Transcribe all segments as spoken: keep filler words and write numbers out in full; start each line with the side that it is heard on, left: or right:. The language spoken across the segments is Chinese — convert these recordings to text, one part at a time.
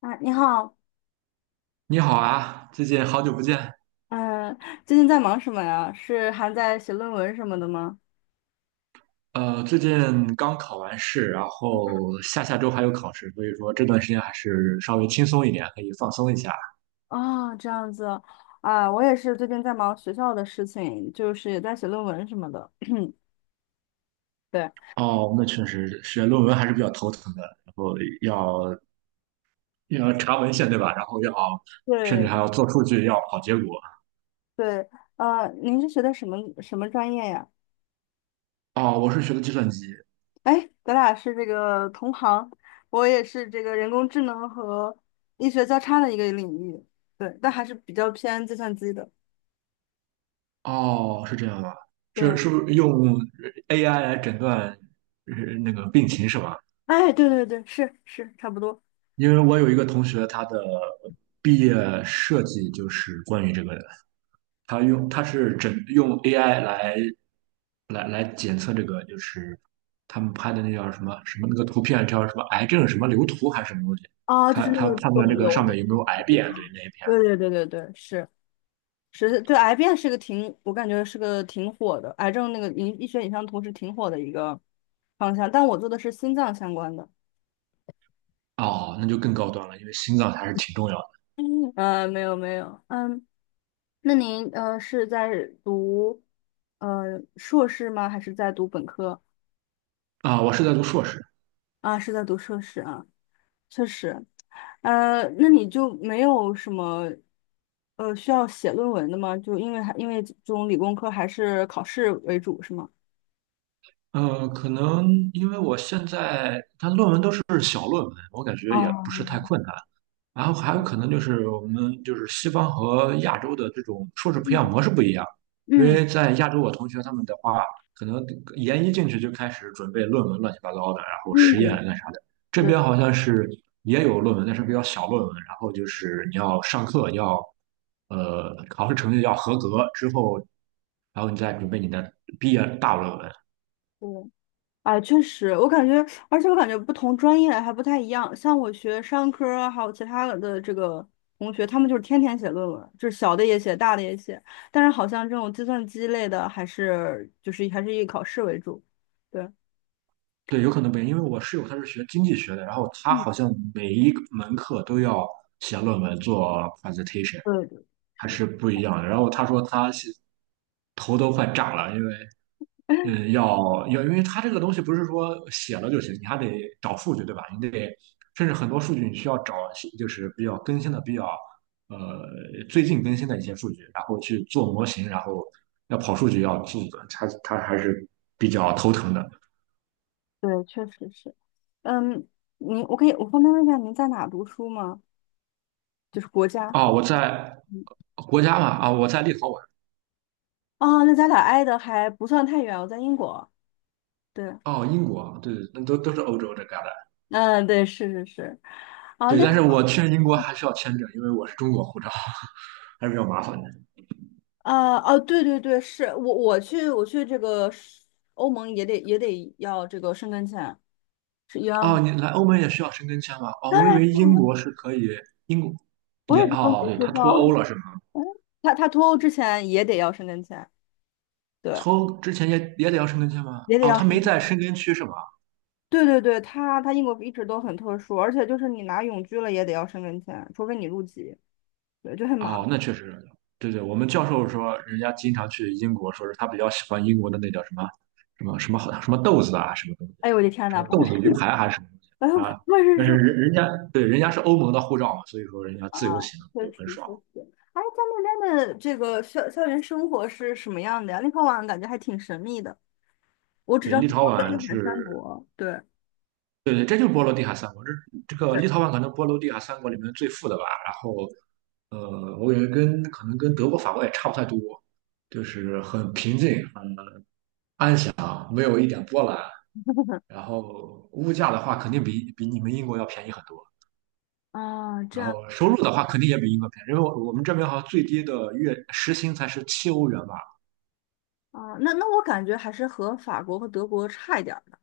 left: 啊，你好。
right: 你好啊，最近好久不见。
left: 嗯，最近在忙什么呀？是还在写论文什么的吗？
right: 呃，最近刚考完试，然后下下周还有考试，所以说这段时间还是稍微轻松一点，可以放松一下。
left: 哦，这样子。啊，我也是最近在忙学校的事情，就是也在写论文什么的。对，
right: 哦，那确实写论文还是比较头疼的，然后要要查文献，对吧？然后要甚至
left: 对，
right: 还要做数据，要跑结果。
left: 对，呃，您是学的什么什么专业呀？
right: 哦，我是学的计算机。
left: 哎，咱俩是这个同行，我也是这个人工智能和医学交叉的一个领域。对，但还是比较偏计算机的。
right: 哦，是这样吗？是
left: 对，
right: 是不是用 A I 来诊断呃那个病情是吧？
left: 哎，对对对，是是，差不多。
right: 因为我有一个同学，他的毕业设计就是关于这个的，他用他是整用 A I 来来来检测这个，就是他们拍的那叫什么什么那个图片叫什么癌症什么瘤图还是什么东西，
left: 啊，就
right: 他
left: 是那
right: 他
left: 个
right: 判
left: 肿
right: 断这个
left: 瘤
right: 上
left: 的
right: 面有没
left: 那
right: 有癌变，对
left: 个，
right: 那一片。
left: 对对对对对，是是，对。癌变是个挺，我感觉是个挺火的。癌症那个医医学影像图是挺火的一个方向，但我做的是心脏相关的。
right: 哦，那就更高端了，因为心脏还是挺重要的
left: 嗯，呃，没有没有。嗯，那您呃是在读呃硕士吗？还是在读本科？
right: 啊。我是在读硕士。
left: 啊，是在读硕士啊，确实。呃，那你就没有什么呃需要写论文的吗？就因为还因为这种理工科还是考试为主是吗？
right: 嗯，可能因为我现在他论文都是小论文，我感觉也
left: 哦，
right: 不是太困难。然后还有可能就是我们就是西方和亚洲的这种硕士培养
left: 嗯，
right: 模式不一样，因
left: 嗯。
right: 为在亚洲我同学他们的话，可能研一进去就开始准备论文乱七八糟的，然后
left: 嗯，
right: 实验干啥的。这
left: 对
right: 边好像是也有论文，但是比较小论文，然后就是你要上课，要呃考试成绩要合格之后，然后你再准备你的毕业大论文。
left: 对。啊，确实，我感觉，而且我感觉不同专业还不太一样。像我学商科儿还有其他的这个同学，他们就是天天写论文，就是小的也写，大的也写。但是好像这种计算机类的，还是就是还是以考试为主。对，
right: 对，有可能不一样，因为我室友他是学经济学的，然后他
left: 嗯，
right: 好像每一个门课都要写论文做 presentation，
left: 对对
right: 还
left: 是，
right: 是不一样的。然后他说他是头都快炸了，因为嗯，要要，因为他这个东西不是说写了就行，你还得找数据，对吧？你得甚至很多数据你需要找，就是比较更新的、比较呃最近更新的一些数据，然后去做模型，然后要跑数据要做，他他还是比较头疼的。
left: 对，确实是。嗯，您，我可以，我方便问一下您在哪读书吗？就是国家。
right: 哦，我在国家嘛，啊、我在立陶宛。
left: 啊，那咱俩挨的还不算太远，我在英国。对。
right: 哦，英国，对对，那都都是欧洲这旮瘩。
left: 嗯，对，是是是。啊，
right: 对，
left: 那
right: 但是我去英国还需要签证，因为我是中国护照，还是比较麻烦的。
left: 啊哦，对对对。是我我去我去这个，是欧盟也得也得要这个申根签，是一样
right: 哦，
left: 的。
right: 你来欧盟也需要申根签吗？哦，
left: 当
right: 我以
left: 然
right: 为
left: 是
right: 英
left: 了，
right: 国是可以，英国
left: 我
right: 也，
left: 也是中
right: 哦，
left: 国
right: 对，
left: 护
right: 他
left: 照。
right: 脱欧了是吗？
left: 他他脱欧之前也得要申根签。对，
right: 脱欧之前也也得要申根签吗？
left: 也得
right: 哦，
left: 要
right: 他
left: 申
right: 没
left: 根
right: 在
left: 签。
right: 申根区是吗？
left: 对对对，他他英国一直都很特殊，而且就是你拿永居了也得要申根签，除非你入籍。对，就很麻
right: 哦，
left: 烦。
right: 那确实，对对，我们教授说，人家经常去英国，说是他比较喜欢英国的那叫什么什么什么好什么豆子啊，什么东西，
left: 哎呦我的天
right: 什
left: 呐，
right: 么
left: 不
right: 豆
left: 会是。
right: 子鱼排还是什么东西
left: 哎呦
right: 啊？
left: 不会是
right: 但
left: 是
right: 是人人家，对，人家是欧盟的护照嘛，所以说人家
left: 啊，
right: 自由行
left: 确
right: 就
left: 实
right: 很爽。
left: 确实。哎，在那边的这个校校园生活是什么样的呀？立陶宛感觉还挺神秘的，我只知
right: 对，
left: 道
right: 立
left: 是波
right: 陶
left: 罗
right: 宛
left: 的海三
right: 是，
left: 国。对，
right: 对对，这就是波罗的海三国，这这个
left: 对，
right: 立陶宛可能波罗的海三国里面最富的吧。然后，呃，我感觉跟可能跟德国、法国也差不太多，就是很平静，很没有一点波澜。然后物价的话，肯定比比你们英国要便宜很多。
left: 啊，这
right: 然
left: 样。
right: 后收入的话，肯定也比英国便宜，因为我我们这边好像最低的月时薪才是七欧元吧。
left: 啊，那那我感觉还是和法国和德国差一点儿的，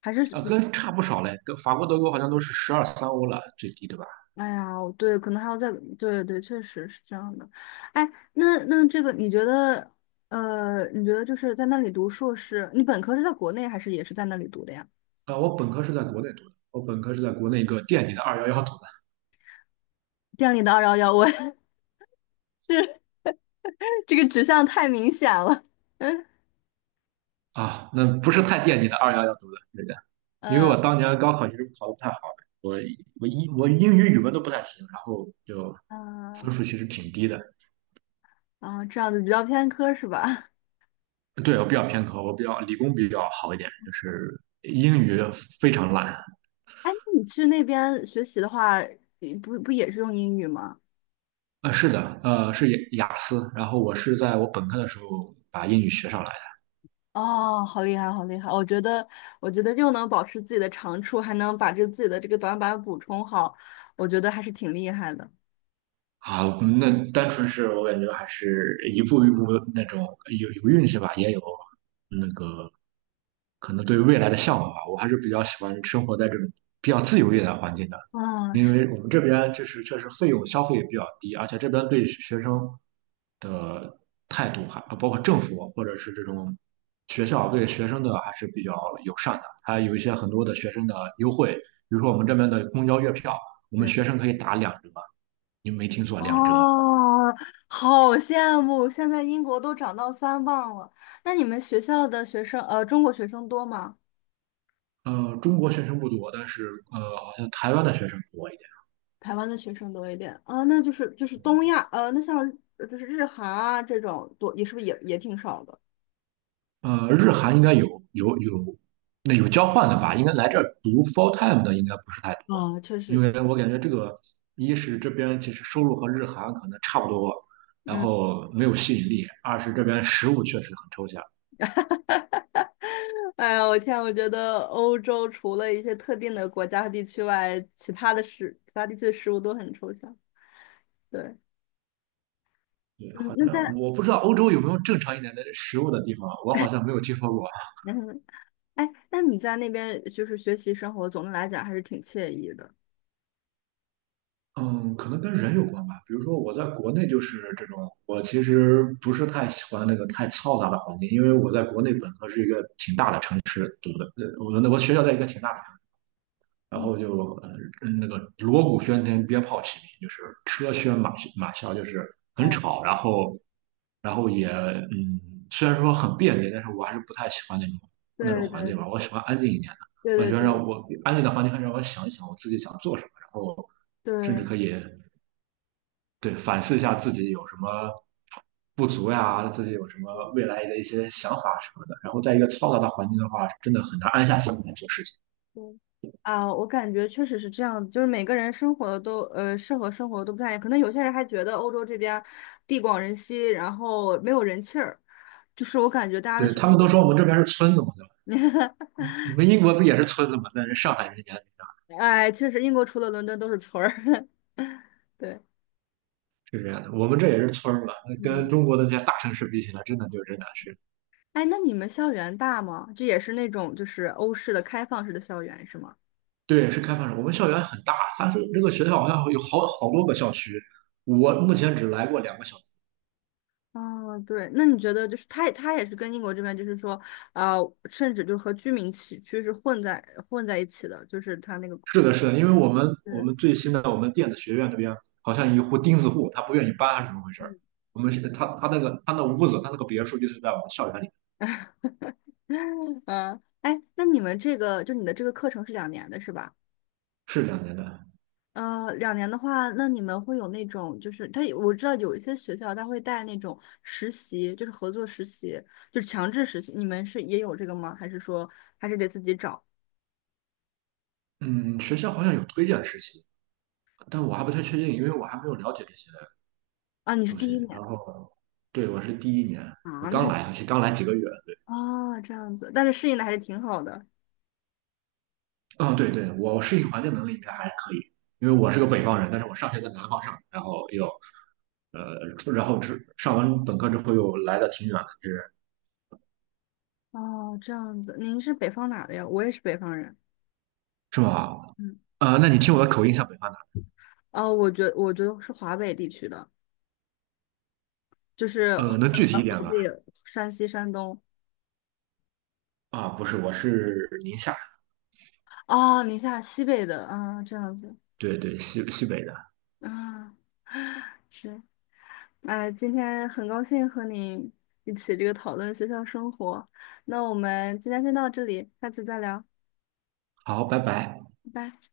left: 还是
right: 啊、
left: 比
right: 跟 差不少嘞，跟法国、德国好像都是十二三欧了，最低对吧？
left: 哎呀，我对，可能还要再，对对，确实是这样的。哎，那那这个你觉得，呃，你觉得就是在那里读硕士，你本科是在国内还是也是在那里读的呀？
right: 啊、我本科是在国内读的，我本科是在国内一个垫底的二幺幺读的，
left: 这样你的二幺幺，我 这个指向太明显了。嗯。
right: 啊，那不是太垫底的二幺幺读的，对的，因为
left: 嗯，
right: 我当年高考其实考得不太好，我我英我英语、语文都不太行，然后就
left: 嗯
right: 分数其实挺低的。
left: 啊，这样子比较偏科是吧？
right: 对，我比较偏科，我比较理工比较好一点，就是英语非常烂。
left: 哎，那你去那边学习的话，你不不也是用英语吗？
right: 呃，是的，呃，是雅雅思。然后我是在我本科的时候把英语学上来。
left: 哦，好厉害，好厉害！我觉得，我觉得，又能保持自己的长处，还能把这自己的这个短板补充好，我觉得还是挺厉害的。
right: 啊，那单纯是我感觉还是一步一步那种有有运气吧，也有那个可能对未来的向往吧。我还是比较喜欢生活在这种比较自由一点的环境的，
left: 啊，
right: 因
left: 是
right: 为我们这边就是确实费用消费也比较低，而且这边对学生的态度还包括政府或者是这种学校对学生的还是比较友善的，还有一些很多的学生的优惠，比如说我们这边的公交月票，我们
left: 是，
right: 学生可以打两折。你没听错，两折。
left: 哦，好羡慕！现在英国都长到三磅了。那你们学校的学生，呃，中国学生多吗？
right: 呃，中国学生不多，但是呃，好像台湾的学生多一点。
left: 台湾的学生多一点啊，那就是就是东亚，呃，那像呃就是日韩啊这种多，也是不是也也挺少的？
right: 呃，日韩应该有有有，那有交换的吧？应该来这儿读 full time 的应该不是太多，
left: 啊，确
right: 因
left: 实，
right: 为我感觉这个一是这边其实收入和日韩可能差不多，然
left: 嗯。
right: 后没有吸引力；二是这边食物确实很抽象。
left: 哎呀，我天，我觉得欧洲除了一些特定的国家和地区外，其他的事，其他地区的食物都很抽象。对，
right: 对，
left: 嗯，
right: 好
left: 那
right: 像
left: 在
right: 我不知道欧洲有没有正常一点的食物的地方，我好像没有听说过。
left: 嗯，哎，那你在那边就是学习生活，总的来讲还是挺惬意的。
right: 嗯，可能跟人有关吧。比如说，我在国内就是这种，我其实不是太喜欢那个太嘈杂的环境，因为我在国内本科是一个挺大的城市读的，呃，我那我学校在一个挺大的城市，然
left: 嗯，
right: 后就呃那个锣鼓喧天，鞭炮齐鸣，就是车喧马马啸，就是很
left: 哎，
right: 吵，然后然后也嗯，虽然说很便捷，但是我还是不太喜欢那种那种
left: 对
right: 环
left: 对
right: 境吧，我喜欢安静一点的，
left: 对
right: 我喜欢
left: 对
right: 让
left: 对
right: 我安静的环境，让我想一想我自己想做什么，然后甚至
left: 对。
right: 可以。对，反思一下自己有什么不足呀，自己有什么未来的一些想法什么的。然后在一个嘈杂的环境的话，真的很难安下心来做事情。
left: 嗯啊，我感觉确实是这样，就是每个人生活的都呃适合生活的都不太一样，可能有些人还觉得欧洲这边地广人稀，然后没有人气儿，就是我感觉大家的
right: 对，
left: 选
right: 他
left: 择。
right: 们都说我们这边是村子嘛，对吧？你 们英国不也是村子嘛？但是上海人眼里
left: 哎，确实英国除了伦敦都是村儿。对，
right: 是这样的，我们这也是村儿嘛，跟
left: 嗯，
right: 中国的这些大城市比起来，真的就真难是。
left: 哎，那你们校园大吗？这也是那种就是欧式的开放式的校园是吗？
right: 对，是开放式。我们校园很大，它是这个学校好像有好好多个校区，我目前只来过两个校。
left: 啊，对，那你觉得就是它它也是跟英国这边就是说，啊，甚至就是和居民区区是混在混在一起的，就是它那个。
right: 是的，是的，因为我们我
left: 嗯。
right: 们最新的我们电子学院这边好像有一户钉子户，他不愿意搬，还是怎么回事儿？
left: 嗯，
right: 我们是他他那个他那屋子，他那个别墅就是在我们校园里，
left: 嗯，哎，那你们这个就你的这个课程是两年的是吧？
right: 是这样的。
left: 呃，两年的话，那你们会有那种就是他我知道有一些学校他会带那种实习，就是合作实习，就是强制实习。你们是也有这个吗？还是说还是得自己找
right: 嗯，学校好像有推荐实习，但我还不太确定，因为我还没有了解这些
left: 啊？你是
right: 东
left: 第
right: 西。
left: 一年
right: 然后，对，我是第一年，我
left: 啊？那
right: 刚
left: 还
right: 来，而且刚来几个月。对，
left: 哦，这样子，但是适应的还是挺好的。
right: 嗯，对对，我适应环境能力应该还可以，因为我是个北方人，但是我上学在南方上，然后又呃，然后之上完本科之后又来的挺远的，就是
left: 哦，这样子，您是北方哪的呀？我也是北方人。
right: 是吧？
left: 嗯，
right: 呃，那你听我的口音像北方的，
left: 哦，我觉我觉得是华北地区的。就是河
right: 呃，能具体一
left: 南、
right: 点
left: 河
right: 吗？
left: 北、山西、山东。
right: 啊，不是，我是宁夏，
left: 哦，宁夏西北的，啊，这样子，
right: 对对，西西北的。
left: 啊，是，哎，今天很高兴和你一起这个讨论学校生活，那我们今天先到这里，下次再聊，
right: 好，拜拜。
left: 拜拜。